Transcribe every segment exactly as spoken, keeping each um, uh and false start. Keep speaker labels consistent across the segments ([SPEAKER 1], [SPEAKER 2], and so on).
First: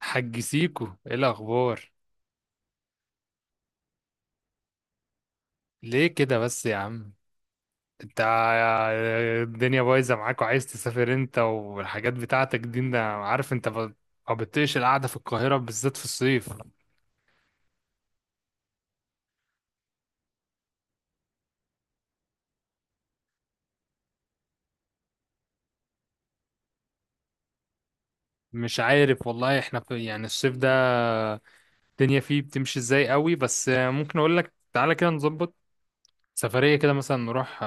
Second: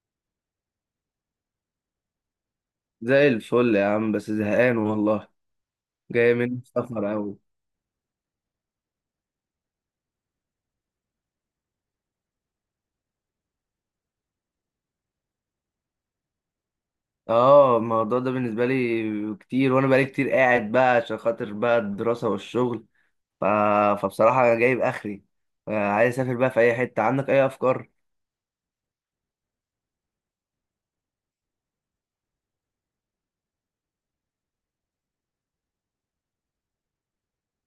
[SPEAKER 1] حج سيكو، ايه الاخبار؟
[SPEAKER 2] زي الفل يا عم، بس زهقان والله.
[SPEAKER 1] ليه
[SPEAKER 2] جاي
[SPEAKER 1] كده
[SPEAKER 2] من
[SPEAKER 1] بس يا
[SPEAKER 2] السفر
[SPEAKER 1] عم؟
[SPEAKER 2] أوي.
[SPEAKER 1] انت الدنيا بايظه معاك وعايز تسافر انت والحاجات بتاعتك دي. انا عارف انت ب- ما بتطيقش القعده في القاهره، بالذات في الصيف.
[SPEAKER 2] اه، الموضوع ده بالنسبة لي كتير، وأنا بقالي كتير قاعد بقى عشان خاطر بقى الدراسة والشغل. ف... فبصراحة أنا جايب آخري. آه، عايز أسافر بقى في أي حتة، عندك أي أفكار؟
[SPEAKER 1] مش عارف والله، احنا في يعني الصيف ده الدنيا فيه بتمشي ازاي قوي. بس ممكن اقول لك تعالى كده نظبط سفريه كده، مثلا نروح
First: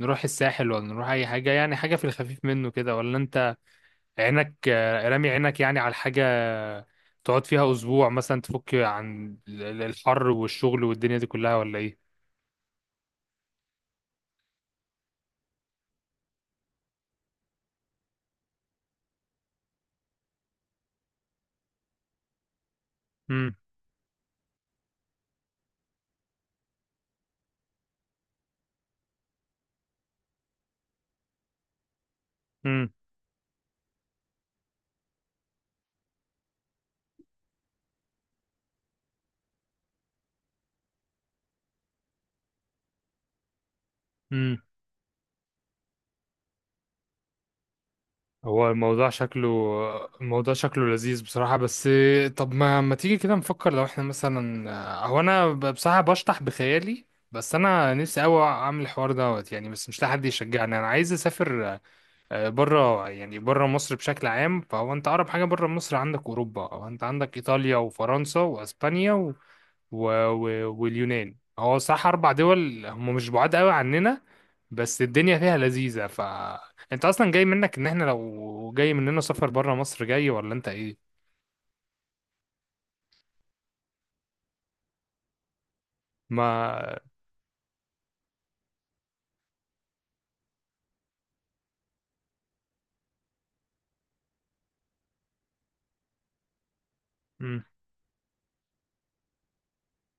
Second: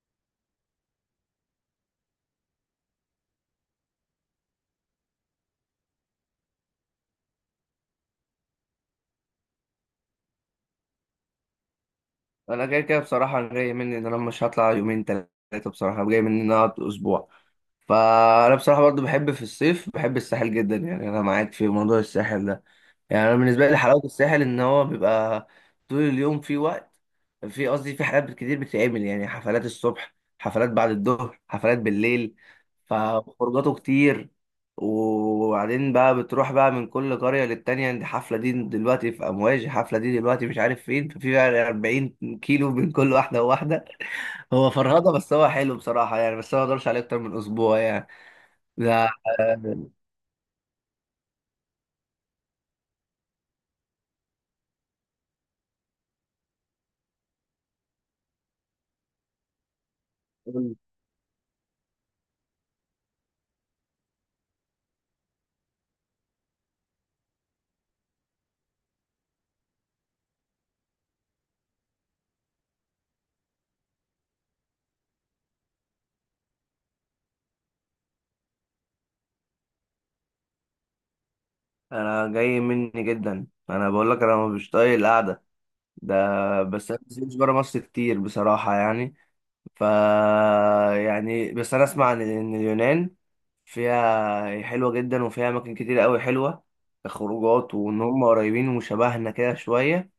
[SPEAKER 1] نروح الساحل، ولا نروح اي حاجه، يعني حاجه في الخفيف منه كده؟ ولا انت عينك آه، رامي عينك يعني على حاجة تقعد فيها أسبوع مثلا، تفك عن ال- ال- الحر والشغل والدنيا دي كلها، ولا إيه؟
[SPEAKER 2] أنا كده كده بصراحة جاي مني إن أنا مش هطلع يومين تلاتة، بصراحة جاي مني إن أنا أقعد أسبوع. فأنا بصراحة برضو بحب في الصيف، بحب الساحل جدا، يعني أنا معاك في موضوع الساحل ده. يعني انا
[SPEAKER 1] مم.
[SPEAKER 2] بالنسبه لي حلاوه الساحل ان هو بيبقى طول اليوم في وقت، في قصدي في حاجات كتير بتتعمل، يعني حفلات الصبح، حفلات بعد الظهر، حفلات بالليل،
[SPEAKER 1] مم.
[SPEAKER 2] فخروجاته كتير. وبعدين بقى بتروح بقى من كل قريه للتانيه، دي حفله دي دلوقتي في امواج، حفله دي دلوقتي مش عارف فين، ففي بقى أربعين كيلو بين كل واحده وواحده.
[SPEAKER 1] مم.
[SPEAKER 2] هو فرهضه بس هو حلو بصراحه، يعني بس أنا ما اقدرش عليه اكتر من اسبوع يعني.
[SPEAKER 1] هو
[SPEAKER 2] ده
[SPEAKER 1] الموضوع شكله الموضوع شكله لذيذ بصراحة. بس طب ما ما تيجي كده نفكر لو احنا مثلا. هو أنا ب- بصراحة بشطح بخيالي. بس أنا نفسي أوي أعمل الحوار دوت يعني، بس مش لاقي حد يشجعني. أنا عايز أسافر آه، بره، يعني بره مصر بشكل عام. فهو انت اقرب حاجه بره مصر عندك اوروبا، او انت عندك ايطاليا وفرنسا واسبانيا و... و... و... واليونان. هو صح، اربع دول هم مش بعاد قوي عننا. بس الدنيا فيها لذيذه. ف انت اصلا جاي منك ان احنا لو جاي مننا سفر بره مصر، جاي ولا انت ايه؟
[SPEAKER 2] انا جاي مني جدا، انا بقول لك انا مش طايق القعده ده بس
[SPEAKER 1] ما
[SPEAKER 2] انا مش بره مصر كتير بصراحه يعني. ف يعني بس انا اسمع ان إن اليونان فيها حلوه جدا، وفيها اماكن كتير قوي حلوه كخروجات، وان هم قريبين وشبهنا كده شويه.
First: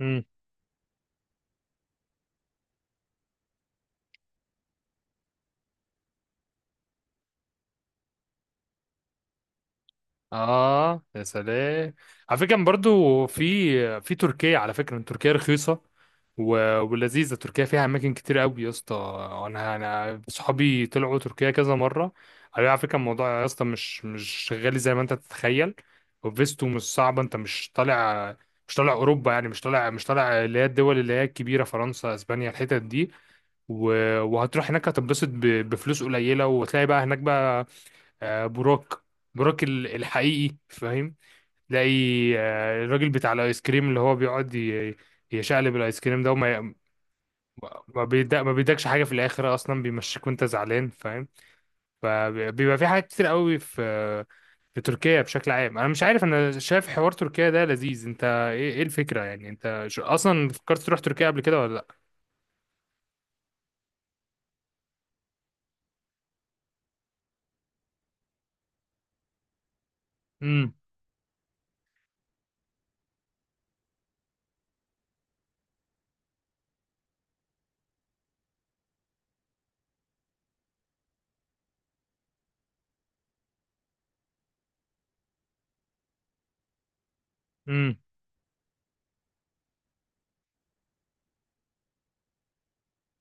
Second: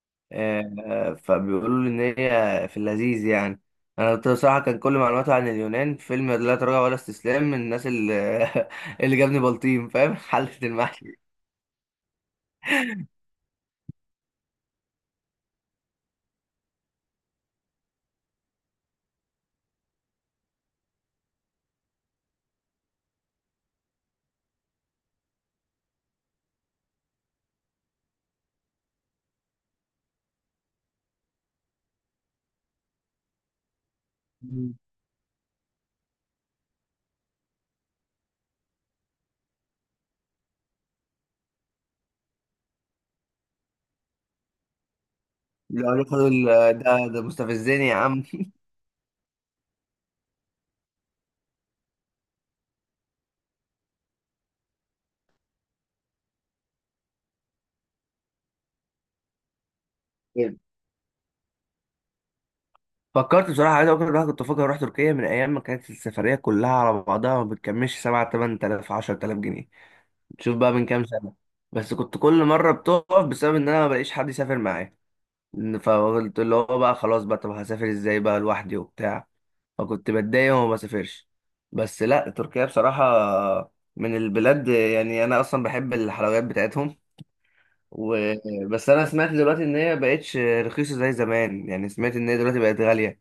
[SPEAKER 1] مم.
[SPEAKER 2] آه، آه، فبيقولوا لي ان هي في اللذيذ يعني. انا بصراحه كان كل معلوماتي عن اليونان فيلم لا تراجع ولا استسلام، من الناس اللي اللي جابني بلطيم فاهم حلت
[SPEAKER 1] اه
[SPEAKER 2] المحشي.
[SPEAKER 1] يا سلام، على فكره برضو في في تركيا، على فكره تركيا رخيصه و... ولذيذه. تركيا فيها اماكن كتير قوي يا اسطى. انا انا صحابي طلعوا تركيا كذا مره، قالوا لي على فكره الموضوع يا اسطى مش مش غالي زي ما انت تتخيل. وفيستو مش صعبه، انت مش طالع، مش طالع اوروبا يعني، مش طالع مش طالع اللي هي الدول اللي هي الكبيره، فرنسا اسبانيا الحتت دي. و... وهتروح هناك، هتتبسط ب... بفلوس قليله، وتلاقي بقى هناك بقى آه، بروك، بروك ال- الحقيقي، فاهم. تلاقي آه، الراجل بتاع الايس كريم اللي هو بيقعد ي- يشقلب
[SPEAKER 2] لا
[SPEAKER 1] الايس
[SPEAKER 2] يا
[SPEAKER 1] كريم ده،
[SPEAKER 2] خالد،
[SPEAKER 1] وما
[SPEAKER 2] ده ده مستفزني يا
[SPEAKER 1] ما
[SPEAKER 2] عم
[SPEAKER 1] بيدا ما بيدكش حاجه في الاخر، اصلا بيمشيك وانت زعلان فاهم. فبيبقى في حاجات كتير قوي في، في تركيا بشكل عام. انا مش عارف، انا شايف حوار تركيا ده لذيذ. انت ايه إيه الفكره؟ يعني انت ش- اصلا فكرت تروح تركيا قبل كده ولا لا؟
[SPEAKER 2] فكرت بصراحة، عايز أقول لك إن أنا كنت فاكر أروح تركيا من أيام ما كانت السفرية كلها على بعضها ما بتكملش سبعة تمن تلاف عشرة تلاف جنيه. شوف بقى
[SPEAKER 1] امم.
[SPEAKER 2] من كام سنة. بس كنت كل مرة بتقف بسبب إن أنا ما بلاقيش حد يسافر معايا، فقلت اللي هو بقى خلاص بقى، طب هسافر إزاي بقى لوحدي وبتاع، فكنت بتضايق وما بسافرش. بس لا تركيا بصراحة من البلاد، يعني أنا أصلا بحب الحلويات بتاعتهم.
[SPEAKER 1] امم.
[SPEAKER 2] و... بس انا سمعت دلوقتي ان هي بقتش رخيصه زي زمان، يعني سمعت ان هي دلوقتي بقت غاليه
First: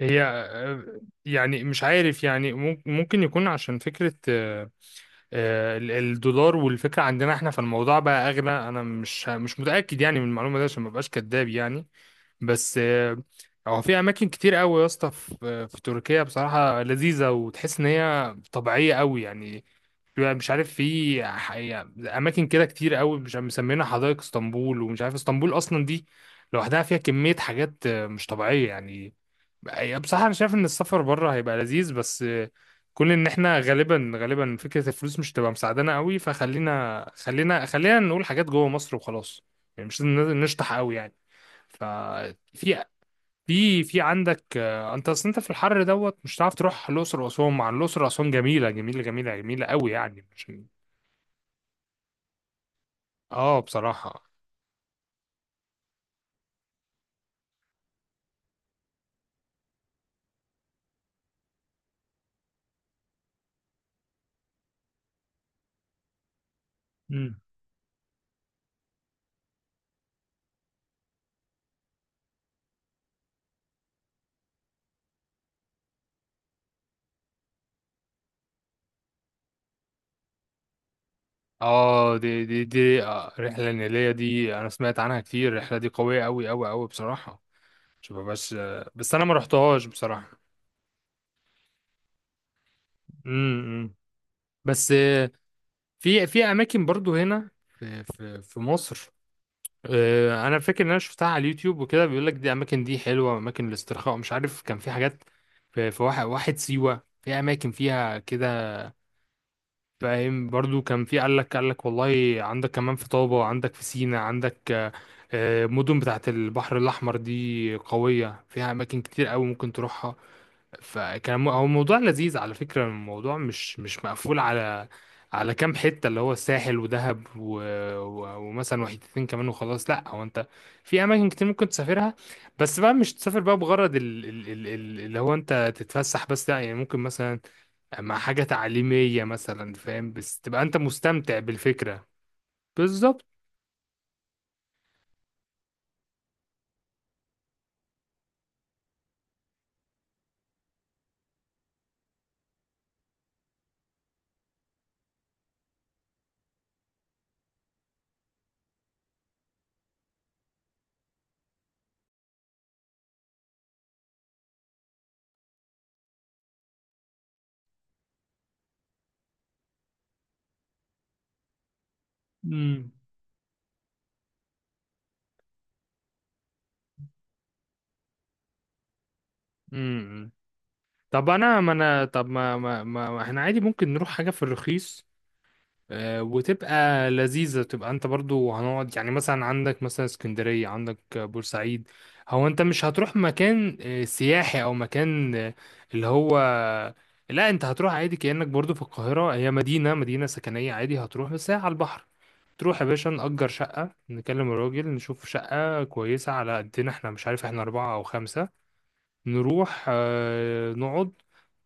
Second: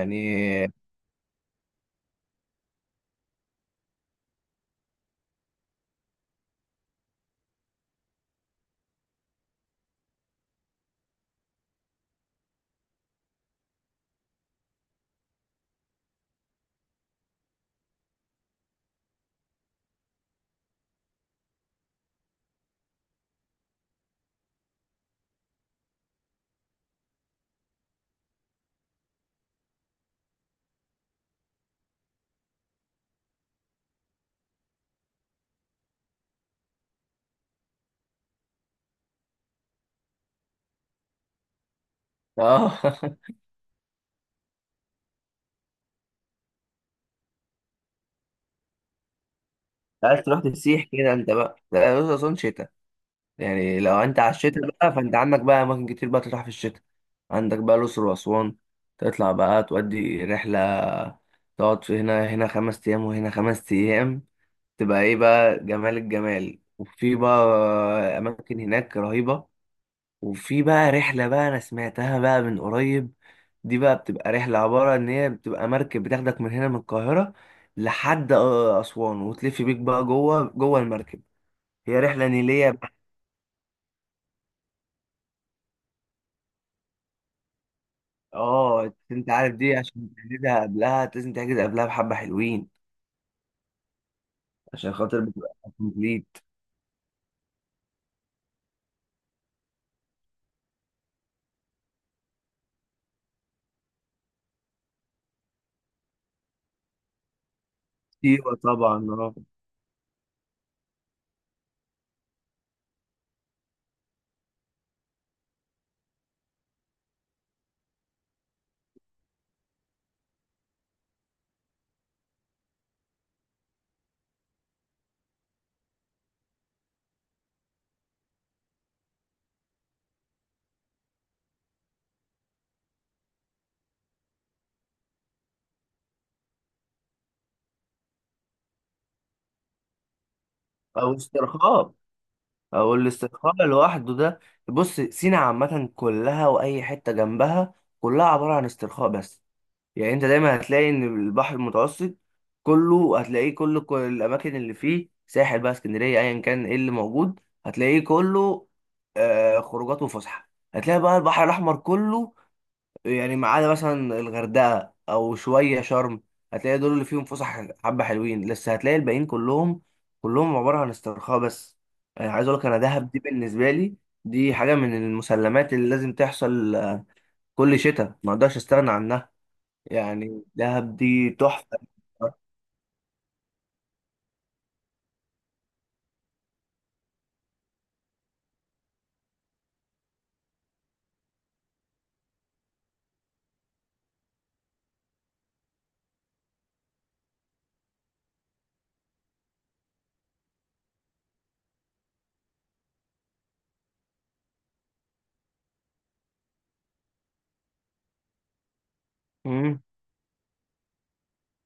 [SPEAKER 1] هي آه، يعني مش عارف يعني مم- ممكن يكون عشان فكره آه، آه، ال- الدولار والفكرة عندنا احنا، فالموضوع بقى اغلى. انا مش مش متأكد يعني من المعلومة دي، عشان ما بقاش كداب يعني. بس آه، هو في اماكن كتير قوي يا اسطى في في تركيا بصراحة لذيذة، وتحس ان هي طبيعية قوي يعني. بيبقى مش عارف في ح- يعني اماكن كده كتير قوي، مش عارف مسمينها حدائق اسطنبول. ومش عارف اسطنبول اصلا دي لوحدها فيها كمية حاجات آه، مش طبيعية يعني. يعني بصراحة أنا شايف إن السفر بره هيبقى لذيذ، بس كل إن إحنا غالبا غالبا فكرة الفلوس مش تبقى مساعدانا قوي. فخلينا خلينا خلينا نقول حاجات جوه مصر وخلاص، يعني مش لازم نشطح قوي يعني.
[SPEAKER 2] اه
[SPEAKER 1] ففي في في عندك آه، أنت أصل أنت في الحر دوت مش هتعرف تروح الأقصر وأسوان، مع إن الأقصر وأسوان جميلة جميلة جميلة جميلة قوي
[SPEAKER 2] عايز
[SPEAKER 1] يعني،
[SPEAKER 2] تروح
[SPEAKER 1] مش
[SPEAKER 2] تسيح كده انت بقى؟ لا، الأقصر أسوان شتاء.
[SPEAKER 1] آه
[SPEAKER 2] يعني لو انت
[SPEAKER 1] بصراحة.
[SPEAKER 2] على الشتاء بقى، فانت عندك بقى اماكن كتير بقى تروح في الشتاء. عندك بقى الاقصر واسوان، تطلع بقى تودي رحله، تقعد في هنا هنا خمس ايام وهنا خمس ايام، تبقى ايه بقى، جمال الجمال. وفي
[SPEAKER 1] مم.
[SPEAKER 2] بقى اماكن هناك رهيبه. وفي بقى رحلة بقى أنا سمعتها بقى من قريب، دي بقى بتبقى رحلة عبارة إن هي بتبقى مركب بتاخدك من هنا من القاهرة لحد آه، أسوان، وتلف بيك بقى جوه جوه المركب. هي
[SPEAKER 1] اه
[SPEAKER 2] رحلة
[SPEAKER 1] دي دي
[SPEAKER 2] نيلية بقى.
[SPEAKER 1] دي آه، الرحلة النيلية دي أنا سمعت عنها كتير. الرحلة دي قوية أوي أوي أوي بصراحة. مش ببقاش.
[SPEAKER 2] اه
[SPEAKER 1] بس انا
[SPEAKER 2] أنت
[SPEAKER 1] ما
[SPEAKER 2] عارف دي
[SPEAKER 1] رحتهاش
[SPEAKER 2] عشان
[SPEAKER 1] بصراحه.
[SPEAKER 2] تحجزها قبلها، لازم تحجز قبلها بحبة حلوين
[SPEAKER 1] امم. بس
[SPEAKER 2] عشان خاطر
[SPEAKER 1] آه،
[SPEAKER 2] بتبقى كومبليت.
[SPEAKER 1] في في اماكن برضو هنا، في في في مصر. آه، انا فاكر ان انا شفتها على اليوتيوب وكده. بيقول لك دي اماكن دي حلوه، اماكن الاسترخاء. مش عارف كان في حاجات في في واحد واحد سيوه، في اماكن فيها كده
[SPEAKER 2] سيوة طبعا اه.
[SPEAKER 1] فاهم. برضو كان في قال لك قال لك والله عندك كمان في طابه، عندك في سينا، عندك آه، آه، مدن بتاعت البحر الاحمر دي قويه فيها اماكن كتير قوي ممكن تروحها. فكان مو- هو موضوع لذيذ على فكرة. الموضوع مش مش مقفول على على كام حتة، اللي هو الساحل ودهب و... و... ومثلا وحيدتين كمان وخلاص. لا هو انت في اماكن كتير ممكن تسافرها، بس بقى مش تسافر بقى بغرض ال... ال... ال... ال- اللي هو انت تتفسح بس. لا يعني ممكن مثلا مع حاجة تعليمية مثلا فاهم، بس تبقى انت
[SPEAKER 2] أو
[SPEAKER 1] مستمتع
[SPEAKER 2] استرخاء،
[SPEAKER 1] بالفكرة.
[SPEAKER 2] أو
[SPEAKER 1] بالظبط.
[SPEAKER 2] الاسترخاء لوحده ده. بص، سينا عامة كلها وأي حتة جنبها كلها عبارة عن استرخاء بس. يعني انت دايما هتلاقي ان البحر المتوسط كله هتلاقيه، كل كل الاماكن اللي فيه ساحل بقى، اسكندريه ايا كان ايه اللي موجود هتلاقيه كله آه خروجات وفسحه. هتلاقي بقى البحر الاحمر كله، يعني ما عدا مثلا الغردقه او شويه شرم هتلاقي دول اللي فيهم فسح حبه حلوين، بس هتلاقي الباقيين كلهم كلهم عباره عن استرخاء بس. يعني عايز اقول لك انا
[SPEAKER 1] امم.
[SPEAKER 2] دهب دي بالنسبه لي دي حاجه من المسلمات اللي لازم تحصل، آه، كل شتاء ما اقدرش استغنى عنها.
[SPEAKER 1] امم.
[SPEAKER 2] يعني دهب
[SPEAKER 1] طب
[SPEAKER 2] دي
[SPEAKER 1] انا ما
[SPEAKER 2] تحفة.
[SPEAKER 1] انا طب ما ما ما ما احنا عادي ممكن نروح حاجة في الرخيص آه، وتبقى لذيذة. تبقى انت برضو هنقعد يعني مثلا عندك مثلا اسكندرية، عندك آه، بورسعيد. هو انت مش هتروح مكان آه، سياحي او مكان آه، اللي هو. لا انت هتروح عادي كأنك برضو في القاهرة، هي مدينة مدينة سكنية، عادي هتروح بس هي على البحر. تروح يا باشا نأجر شقة، نكلم الراجل نشوف شقة كويسة على قدنا احنا، مش عارف احنا أربعة أو خمسة.
[SPEAKER 2] مم.
[SPEAKER 1] نروح آه، نقعد،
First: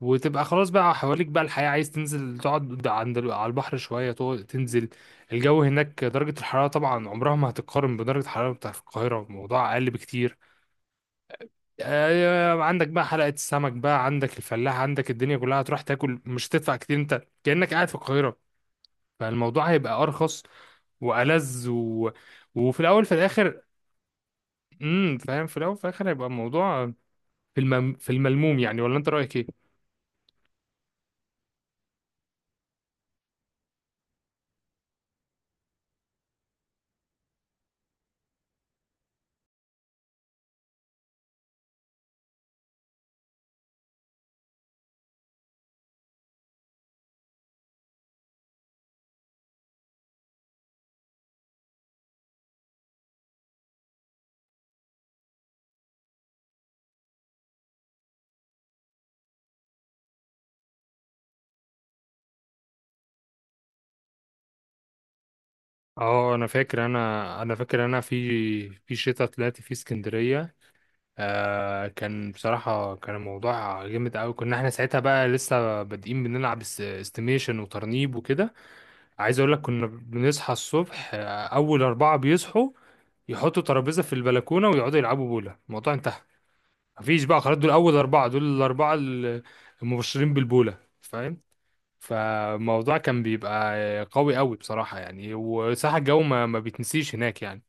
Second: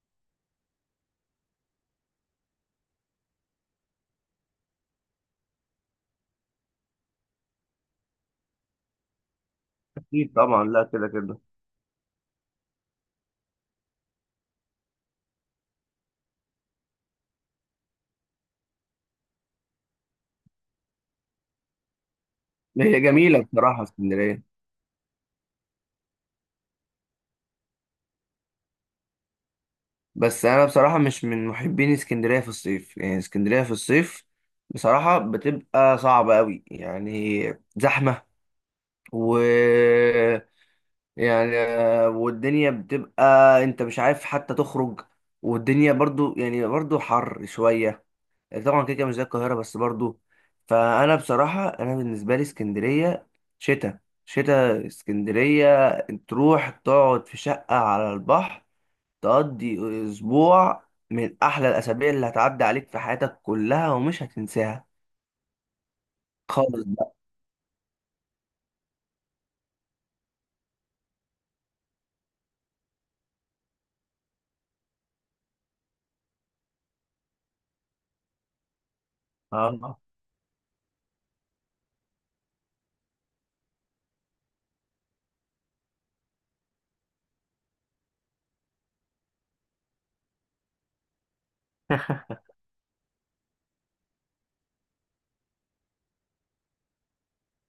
[SPEAKER 1] وتبقى خلاص بقى حواليك بقى الحياة. عايز تنزل تقعد قد- عند ال- على البحر شوية تقعد تنزل. الجو هناك، درجة الحرارة طبعا عمرها ما هتتقارن بدرجة الحرارة بتاعت القاهرة، الموضوع أقل
[SPEAKER 2] أكيد
[SPEAKER 1] بكتير.
[SPEAKER 2] طبعا، لا كده كده.
[SPEAKER 1] آه، عندك بقى حلقة السمك بقى، عندك الفلاح، عندك الدنيا كلها. هتروح تاكل مش هتدفع كتير، انت كأنك قاعد في القاهرة. فالموضوع هيبقى أرخص وألذ و... وفي
[SPEAKER 2] هي
[SPEAKER 1] الأول في
[SPEAKER 2] جميلة
[SPEAKER 1] الآخر.
[SPEAKER 2] بصراحة اسكندرية،
[SPEAKER 1] امم فاهم. في الأول في الآخر هيبقى الموضوع في المم... في الملموم يعني، ولا أنت رأيك إيه؟
[SPEAKER 2] بس أنا بصراحة مش من محبين اسكندرية في الصيف. يعني اسكندرية في الصيف بصراحة بتبقى صعبة أوي يعني، زحمة، و، يعني والدنيا بتبقى، أنت مش عارف حتى تخرج. والدنيا برضو يعني برضو حر شوية، طبعا كده كده مش زي القاهرة بس برضو. فأنا بصراحة أنا بالنسبة لي اسكندرية شتاء، شتاء اسكندرية، تروح تقعد في شقة على البحر، تقضي أسبوع من أحلى الأسابيع اللي هتعدي عليك في حياتك كلها، ومش هتنساها
[SPEAKER 1] اه انا
[SPEAKER 2] خالص
[SPEAKER 1] فاكر
[SPEAKER 2] بقى.
[SPEAKER 1] انا انا فاكر انا في في شتاء طلعت في اسكندريه. آه، كان بصراحه كان الموضوع جامد قوي. كنا احنا ساعتها بقى لسه بادئين بنلعب اس- استيميشن وترنيب وكده. عايز اقول لك كنا
[SPEAKER 2] آه.
[SPEAKER 1] بنصحى الصبح، آه اول اربعه بيصحوا يحطوا ترابيزه في البلكونه ويقعدوا يلعبوا بوله. الموضوع انتهى، مفيش بقى خلاص. دول اول اربعه، دول الاربعه ال- المبشرين بالبوله فاهم. فالموضوع كان بيبقى قوي قوي بصراحة يعني، وصح الجو ما, ما بيتنسيش هناك يعني.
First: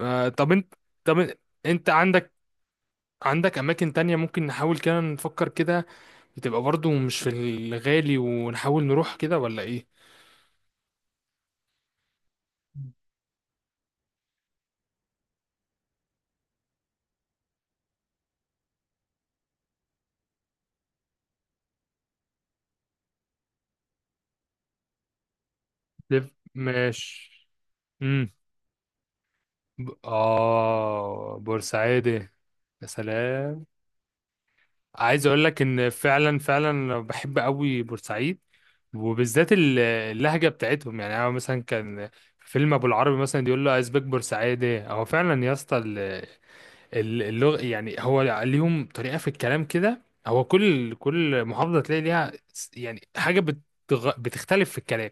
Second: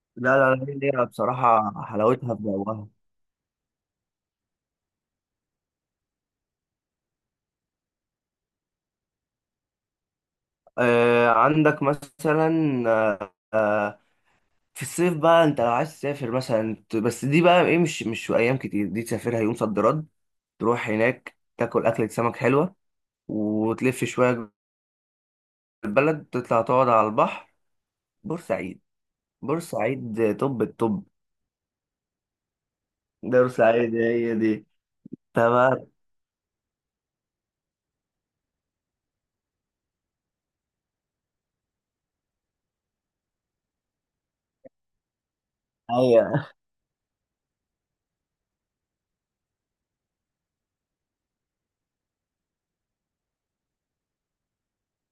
[SPEAKER 1] آه، طب
[SPEAKER 2] لا لا
[SPEAKER 1] انت
[SPEAKER 2] لا، هي
[SPEAKER 1] طب
[SPEAKER 2] بصراحة
[SPEAKER 1] انت عندك،
[SPEAKER 2] حلاوتها في جوها.
[SPEAKER 1] عندك اماكن تانية ممكن نحاول كده نفكر كده، بتبقى برضو مش في الغالي ونحاول نروح كده، ولا ايه؟
[SPEAKER 2] آه عندك مثلا، آه آه، في الصيف بقى انت لو عايز تسافر مثلا ت- بس دي بقى ايه، مش مش في ايام كتير، دي تسافرها يوم صد رد، تروح هناك تاكل أكلة سمك حلوة، وتلف شوية جوه البلد،
[SPEAKER 1] لف-
[SPEAKER 2] تطلع تقعد على
[SPEAKER 1] ماشي.
[SPEAKER 2] البحر.
[SPEAKER 1] امم.
[SPEAKER 2] بورسعيد.
[SPEAKER 1] ب-
[SPEAKER 2] بورسعيد طب الطب.
[SPEAKER 1] اه بورسعيد يا
[SPEAKER 2] ده
[SPEAKER 1] سلام.
[SPEAKER 2] بورسعيد هي دي.
[SPEAKER 1] عايز اقول لك
[SPEAKER 2] تمام.
[SPEAKER 1] ان فعلا فعلا بحب قوي بورسعيد، وبالذات ال- اللهجه بتاعتهم يعني. انا مثلا كان فيلم ابو العربي مثلا يقول له ازبك بورسعيدي. هو فعلا يا اسطى ال-
[SPEAKER 2] هي
[SPEAKER 1] ال- اللغه يعني. هو ليهم طريقه في الكلام كده. هو كل كل محافظه تلاقي ليها س- يعني حاجه بتغ... بتختلف في الكلام.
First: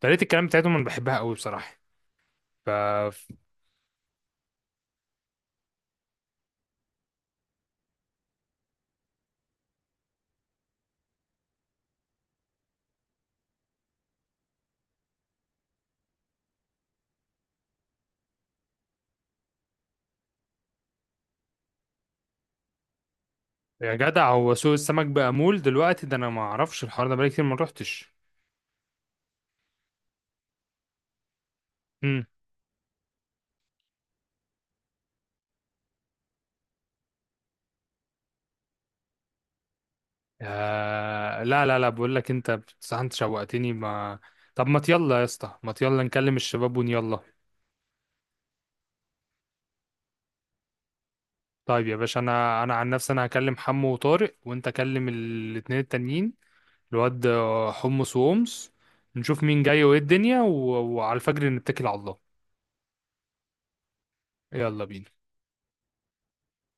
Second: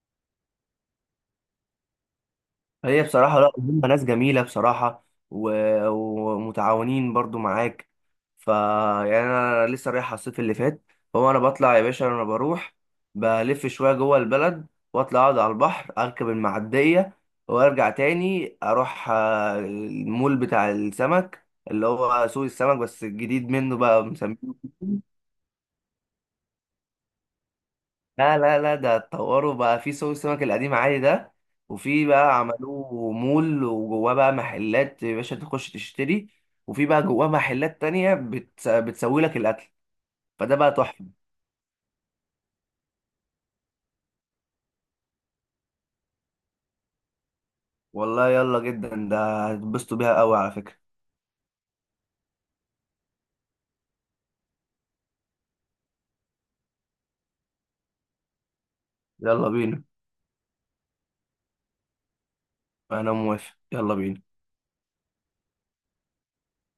[SPEAKER 1] طريقه الكلام بتاعتهم انا بحبها قوي بصراحه. ف
[SPEAKER 2] هي بصراحة لا هم ناس جميلة بصراحة، و- ومتعاونين برضو معاك. ف يعني أنا لسه رايح على الصيف اللي فات، هو أنا بطلع يا باشا، أنا بروح بلف شوية جوه البلد، وأطلع أقعد على البحر، أركب المعدية، وأرجع تاني أروح آه، المول بتاع السمك اللي هو سوق السمك، بس الجديد منه
[SPEAKER 1] يا
[SPEAKER 2] بقى
[SPEAKER 1] جدع،
[SPEAKER 2] مسمينه.
[SPEAKER 1] هو سوق السمك بقى مول دلوقتي؟ ده انا ما اعرفش الحوار ده، بقالي كتير ما روحتش.
[SPEAKER 2] لا لا لا، ده اتطوروا بقى في سوق السمك القديم عادي ده، وفي بقى عملوه مول وجواه بقى محلات يا باشا تخش تشتري، وفي بقى جواه محلات تانية بتس... بتسوي لك الأكل، فده بقى تحفة.
[SPEAKER 1] آه لا لا لا، بقول لك انت بصراحة انت شوقتني ما. طب ما يلا يا اسطى، ما يلا نكلم الشباب ونيلا.
[SPEAKER 2] والله يلا جدا، ده هتتبسطوا بيها قوي على فكرة.
[SPEAKER 1] طيب يا باشا انا انا عن نفسي انا هكلم حمو وطارق، وانت كلم ال- الاتنين التانيين. الواد آه، حمص وأمس. نشوف
[SPEAKER 2] يلا
[SPEAKER 1] مين جاي
[SPEAKER 2] بينا.
[SPEAKER 1] وايه الدنيا و... وعلى الفجر نتكل على الله.
[SPEAKER 2] أنا موافق، يلا بينا.
[SPEAKER 1] يلا بينا.